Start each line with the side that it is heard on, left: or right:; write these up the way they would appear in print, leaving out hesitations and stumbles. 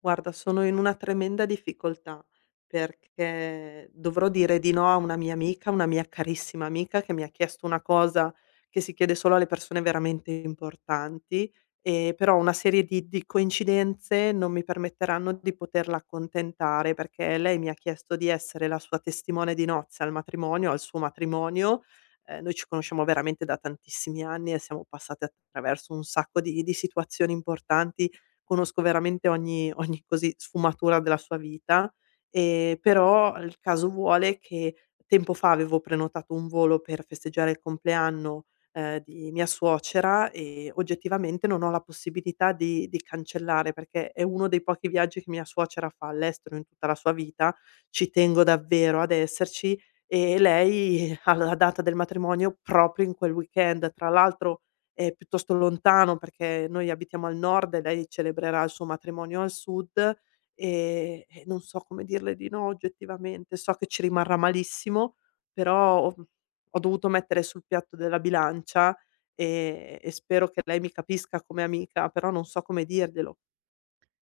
left: Guarda, sono in una tremenda difficoltà, perché dovrò dire di no a una mia amica, una mia carissima amica, che mi ha chiesto una cosa che si chiede solo alle persone veramente importanti, però una serie di coincidenze non mi permetteranno di poterla accontentare, perché lei mi ha chiesto di essere la sua testimone di nozze al matrimonio al suo matrimonio. Noi ci conosciamo veramente da tantissimi anni e siamo passate attraverso un sacco di situazioni importanti. Conosco veramente ogni così sfumatura della sua vita, però il caso vuole che tempo fa avevo prenotato un volo per festeggiare il compleanno, di mia suocera e oggettivamente non ho la possibilità di cancellare, perché è uno dei pochi viaggi che mia suocera fa all'estero in tutta la sua vita, ci tengo davvero ad esserci e lei ha la data del matrimonio proprio in quel weekend. Tra l'altro è piuttosto lontano perché noi abitiamo al nord e lei celebrerà il suo matrimonio al sud, e non so come dirle di no oggettivamente. So che ci rimarrà malissimo, però ho ho dovuto mettere sul piatto della bilancia, e spero che lei mi capisca come amica, però non so come dirglielo.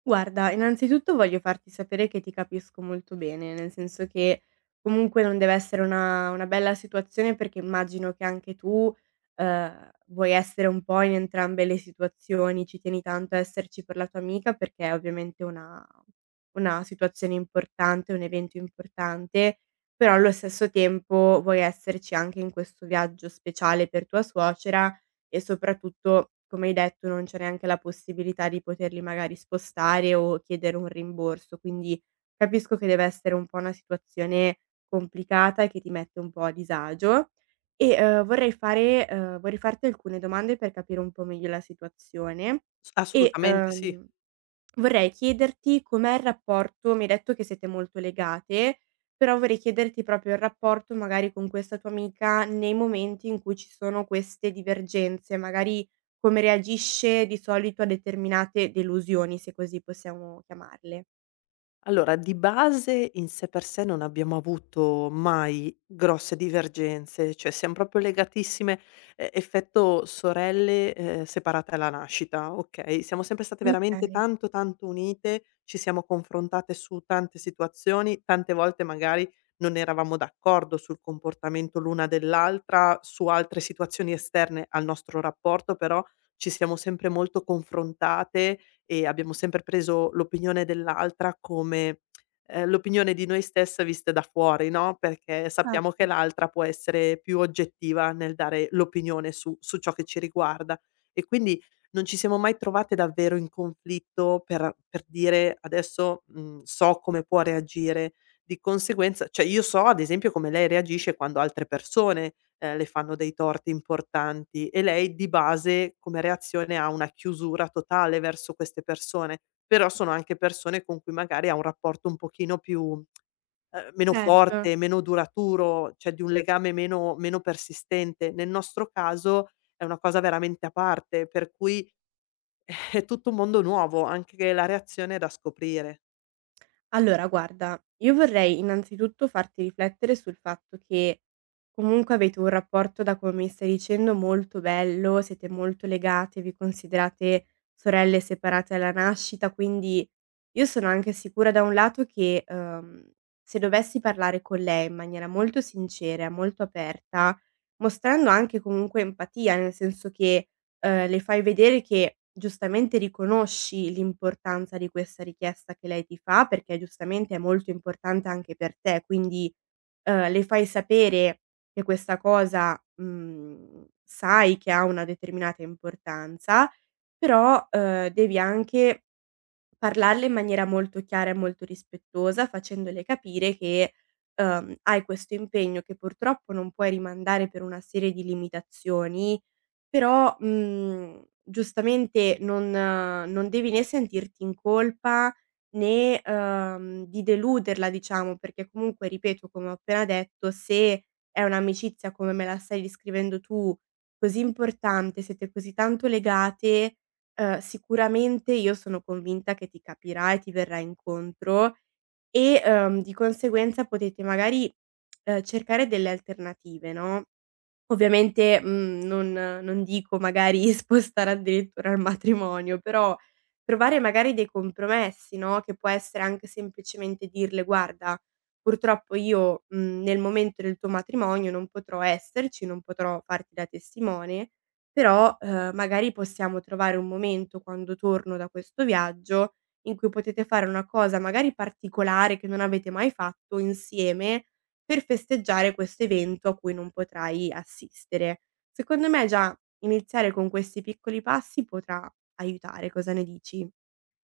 right: Guarda, innanzitutto voglio farti sapere che ti capisco molto bene, nel senso che comunque non deve essere una bella situazione perché immagino che anche tu, vuoi essere un po' in entrambe le situazioni, ci tieni tanto a esserci per la tua amica perché è ovviamente una situazione importante, un evento importante, però allo stesso tempo vuoi esserci anche in questo viaggio speciale per tua suocera e soprattutto, come hai detto, non c'è neanche la possibilità di poterli magari spostare o chiedere un rimborso. Quindi capisco che deve essere un po' una situazione complicata e che ti mette un po' a disagio. Vorrei farti alcune domande per capire un po' meglio la situazione.
left: S
right: E
left: assolutamente sì.
right: ehm, Vorrei chiederti com'è il rapporto, mi hai detto che siete molto legate, però vorrei chiederti proprio il rapporto magari con questa tua amica nei momenti in cui ci sono queste divergenze, magari come reagisce di solito a determinate delusioni, se così possiamo chiamarle.
left: Allora, di base in sé per sé non abbiamo avuto mai grosse divergenze, cioè siam proprio legatissime, e effetto sorelle, separate alla nascita, okay, siamo sempre state veramente
right: Okay,
left: tanto, tanto unite, ci siamo confrontate su tante situazioni, tante volte magari non eravamo d'accordo sul comportamento l'una dell'altra, su altre situazioni esterne al nostro rapporto, però ci siamo sempre molto confrontate e abbiamo sempre preso l'opinione dell'altra come, l'opinione di noi stesse viste da fuori, no, perché sappiamo che
right: certo,
left: l'altra può essere più oggettiva nel dare l'opinione su ciò che ci riguarda. E quindi non ci siamo mai trovate davvero in conflitto per dire: "Adesso, mhmm, so come può reagire." Di conseguenza cioè io so ad esempio come lei reagisce quando altre persone le fanno dei torti importanti e lei di base come reazione ha una chiusura totale verso queste persone, però sono anche persone con cui magari ha un rapporto un pochino più, meno
right: certo.
left: forte, meno duraturo, cioè di un legame meno persistente. Nel nostro caso è una cosa veramente a parte, per cui è tutto un mondo nuovo, anche che la reazione è da scoprire.
right: Allora guarda, io vorrei innanzitutto farti riflettere sul fatto che comunque avete un rapporto, da come mi stai dicendo, molto bello, siete molto legate, vi considerate sorelle separate alla nascita, quindi io sono anche sicura da un lato che, se dovessi parlare con lei in maniera molto sincera, molto aperta, mostrando anche comunque empatia, nel senso che le fai vedere che giustamente riconosci l'importanza di questa richiesta che lei ti fa, perché giustamente è molto importante anche per te, quindi, le fai sapere che questa cosa, mhmm, sai che ha una determinata importanza, però, devi anche parlarle in maniera molto chiara e molto rispettosa, facendole capire che, hai questo impegno che purtroppo non puoi rimandare per una serie di limitazioni, però, mhmm, giustamente non devi né sentirti in colpa né, di deluderla diciamo, perché comunque ripeto, come ho appena detto, se è un'amicizia come me la stai descrivendo tu, così importante, siete così tanto legate, sicuramente io sono convinta che ti capirà e ti verrà incontro e, di conseguenza potete magari, cercare delle alternative, no? Ovviamente, mhmm, non dico magari spostare addirittura il matrimonio, però trovare magari dei compromessi, no, che può essere anche semplicemente dirle: "Guarda, purtroppo io, mhmm, nel momento del tuo matrimonio non potrò esserci, non potrò farti da testimone, però, magari possiamo trovare un momento quando torno da questo viaggio in cui potete fare una cosa magari particolare che non avete mai fatto insieme, per festeggiare questo evento a cui non potrai assistere. Secondo me già iniziare con questi piccoli passi potrà aiutare, cosa ne dici?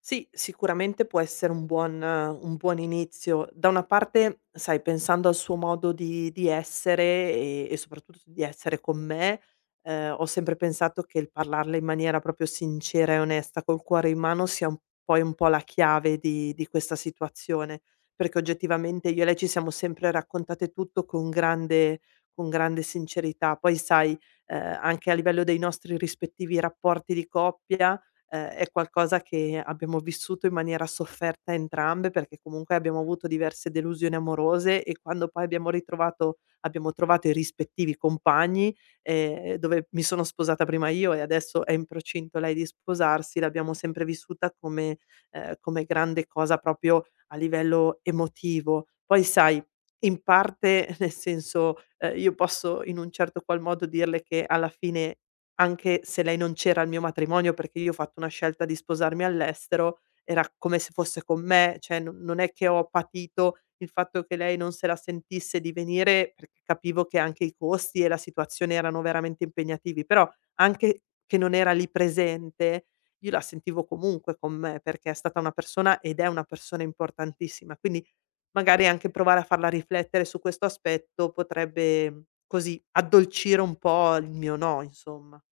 left: Sì, sicuramente può essere un buon inizio. Da una parte, sai, pensando al suo modo di essere e soprattutto di essere con me, ho sempre pensato che il parlarle in maniera proprio sincera e onesta, col cuore in mano, sia un poi un po' la chiave di questa situazione, perché oggettivamente io e lei ci siamo sempre raccontate tutto con grande sincerità. Poi sai, anche a livello dei nostri rispettivi rapporti di coppia, è qualcosa che abbiamo vissuto in maniera sofferta entrambe, perché comunque abbiamo avuto diverse delusioni amorose e quando poi abbiamo trovato i rispettivi compagni, dove mi sono sposata prima io e adesso è in procinto lei di sposarsi, l'abbiamo sempre vissuta come come grande cosa proprio a livello emotivo. Poi sai, in parte nel senso, io posso in un certo qual modo dirle che alla fine anche se lei non c'era al mio matrimonio, perché io ho fatto una scelta di sposarmi all'estero, era come se fosse con me, cioè non è che ho patito il fatto che lei non se la sentisse di venire, perché capivo che anche i costi e la situazione erano veramente impegnativi, però anche che non era lì presente, io la sentivo comunque con me, perché è stata una persona ed è una persona importantissima. Quindi magari anche provare a farla riflettere su questo aspetto potrebbe così addolcire un po' il mio no, insomma.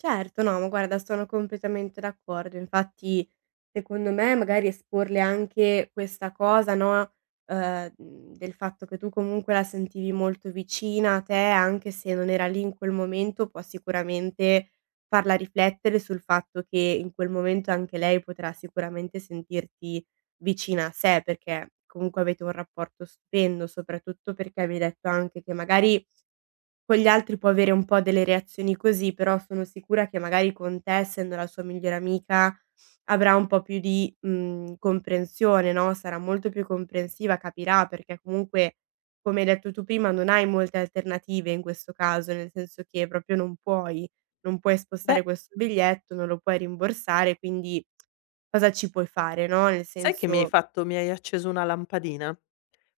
right: Certo, no, ma guarda, sono completamente d'accordo. Infatti, secondo me, magari esporle anche questa cosa, no, del fatto che tu comunque la sentivi molto vicina a te, anche se non era lì in quel momento, può sicuramente farla riflettere sul fatto che in quel momento anche lei potrà sicuramente sentirti vicina a sé, perché comunque avete un rapporto stupendo, soprattutto perché mi hai detto anche che magari con gli altri può avere un po' delle reazioni così, però sono sicura che magari con te, essendo la sua migliore amica, avrà un po' più di, mhmm, comprensione, no, sarà molto più comprensiva, capirà perché comunque, come hai detto tu prima, non hai molte alternative in questo caso, nel senso che proprio non puoi
left: Beh,
right: spostare questo biglietto, non lo puoi rimborsare, quindi cosa ci puoi fare, no, nel
left: sai che
right: senso.
left: mi hai acceso una lampadina.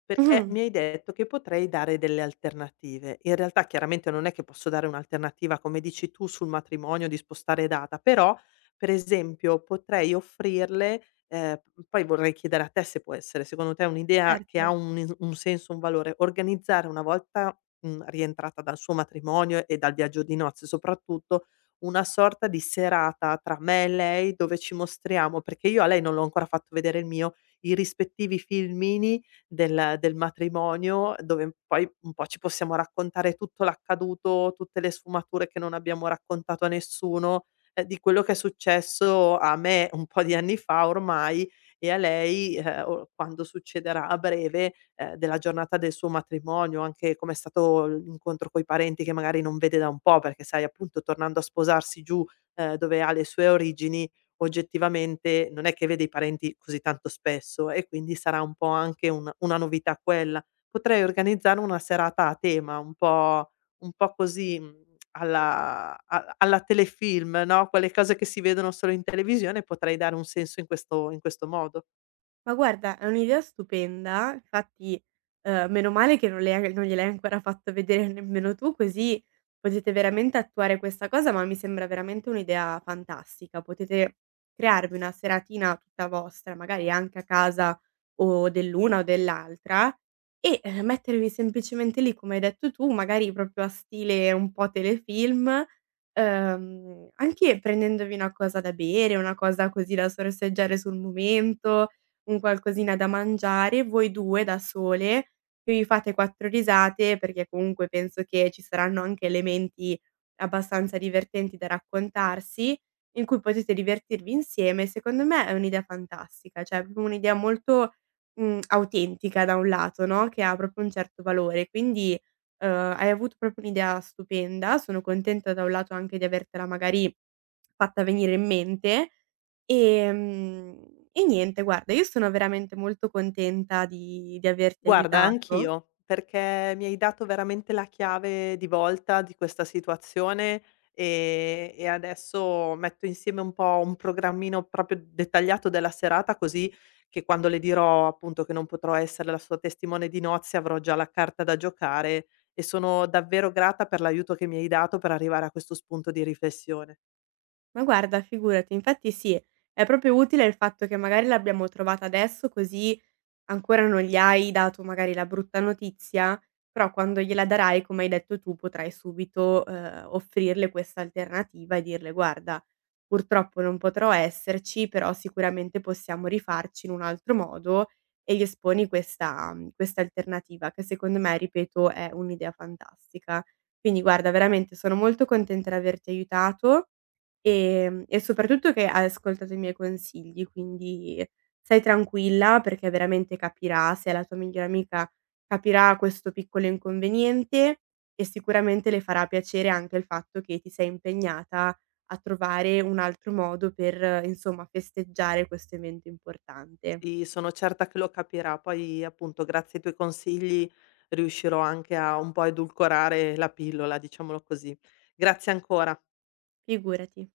left: Perché
right: Mh-mh,
left: mi hai detto che potrei dare delle alternative. In realtà chiaramente non è che posso dare un'alternativa, come dici tu, sul matrimonio di spostare data, però per esempio potrei offrirle poi vorrei chiedere a te se può essere secondo te è un'idea che ha
right: certo.
left: un is un senso, un valore, organizzare una volta, rientrata dal suo matrimonio e dal viaggio di nozze soprattutto, una sorta di serata tra me e lei dove ci mostriamo perché io a lei non l'ho ancora fatto vedere il mio, i rispettivi filmini del matrimonio, dove poi un po' ci possiamo raccontare tutto l'accaduto, tutte le sfumature che non abbiamo raccontato a nessuno, di quello che è successo a me un po' di anni fa ormai e a lei, o quando succederà a breve, della giornata del suo matrimonio, anche com'è stato l'incontro coi parenti che magari non vede da un po', perché sai appunto tornando a sposarsi giù, dove ha le sue origini, oggettivamente non è che vede i parenti così tanto spesso e quindi sarà un po' anche un una novità quella. Potrei organizzare una serata a tema, un po' così, alla a alla telefilm, no, quelle cose che si vedono solo in televisione, potrei dare un senso in questo modo.
right: Ma guarda, è un'idea stupenda, infatti, meno male che non le hai non gliel'hai ancora fatto vedere nemmeno tu, così potete veramente attuare questa cosa, ma mi sembra veramente un'idea fantastica. Potete crearvi una seratina tutta vostra, magari anche a casa o dell'una o dell'altra e, mettervi semplicemente lì, come hai detto tu, magari proprio a stile un po' telefilm, anche prendendovi una cosa da bere, una cosa così da sorseggiare sul momento, un qualcosina da mangiare, voi 2 da sole, che vi fate 4 risate, perché comunque penso che ci saranno anche elementi abbastanza divertenti da raccontarsi, in cui potete divertirvi insieme, secondo me è un'idea fantastica, cioè è proprio un'idea molto, mhmm, autentica da un lato, no, che ha proprio un certo valore. Quindi, uhm, hai avuto proprio un'idea stupenda, sono contenta da un lato anche di avertela magari fatta venire in mente. Ehm, e niente, guarda, io sono veramente molto contenta di averti
left: Guarda,
right: aiutato.
left: anch'io, perché mi hai dato veramente la chiave di volta di questa situazione e adesso metto insieme un po' un programmino proprio dettagliato della serata, così che quando le dirò appunto che non potrò essere la sua testimone di nozze avrò già la carta da giocare e sono davvero grata per l'aiuto che mi hai dato per arrivare a questo spunto di riflessione.
right: Ma guarda, figurati, infatti sì, è proprio utile il fatto che magari l'abbiamo trovata adesso così. Ancora non gli hai dato magari la brutta notizia, però quando gliela darai, come hai detto tu, potrai subito, offrirle questa alternativa e dirle: "Guarda, purtroppo non potrò esserci, però sicuramente possiamo rifarci in un altro modo", e gli esponi questa mhmm, questa alternativa che secondo me, ripeto, è un'idea fantastica. Quindi guarda, veramente sono molto contenta di averti aiutato. E soprattutto che hai ascoltato i miei consigli, quindi stai tranquilla perché veramente capirà, se è la tua migliore amica, capirà questo piccolo inconveniente e sicuramente le farà piacere anche il fatto che ti sei impegnata a trovare un altro modo per, insomma, festeggiare questo evento importante.
left: Sì, sono certa che lo capirà. Poi appunto grazie ai tuoi consigli riuscirò anche a un po' edulcorare la pillola, diciamolo così. Grazie ancora.
right: Figurati.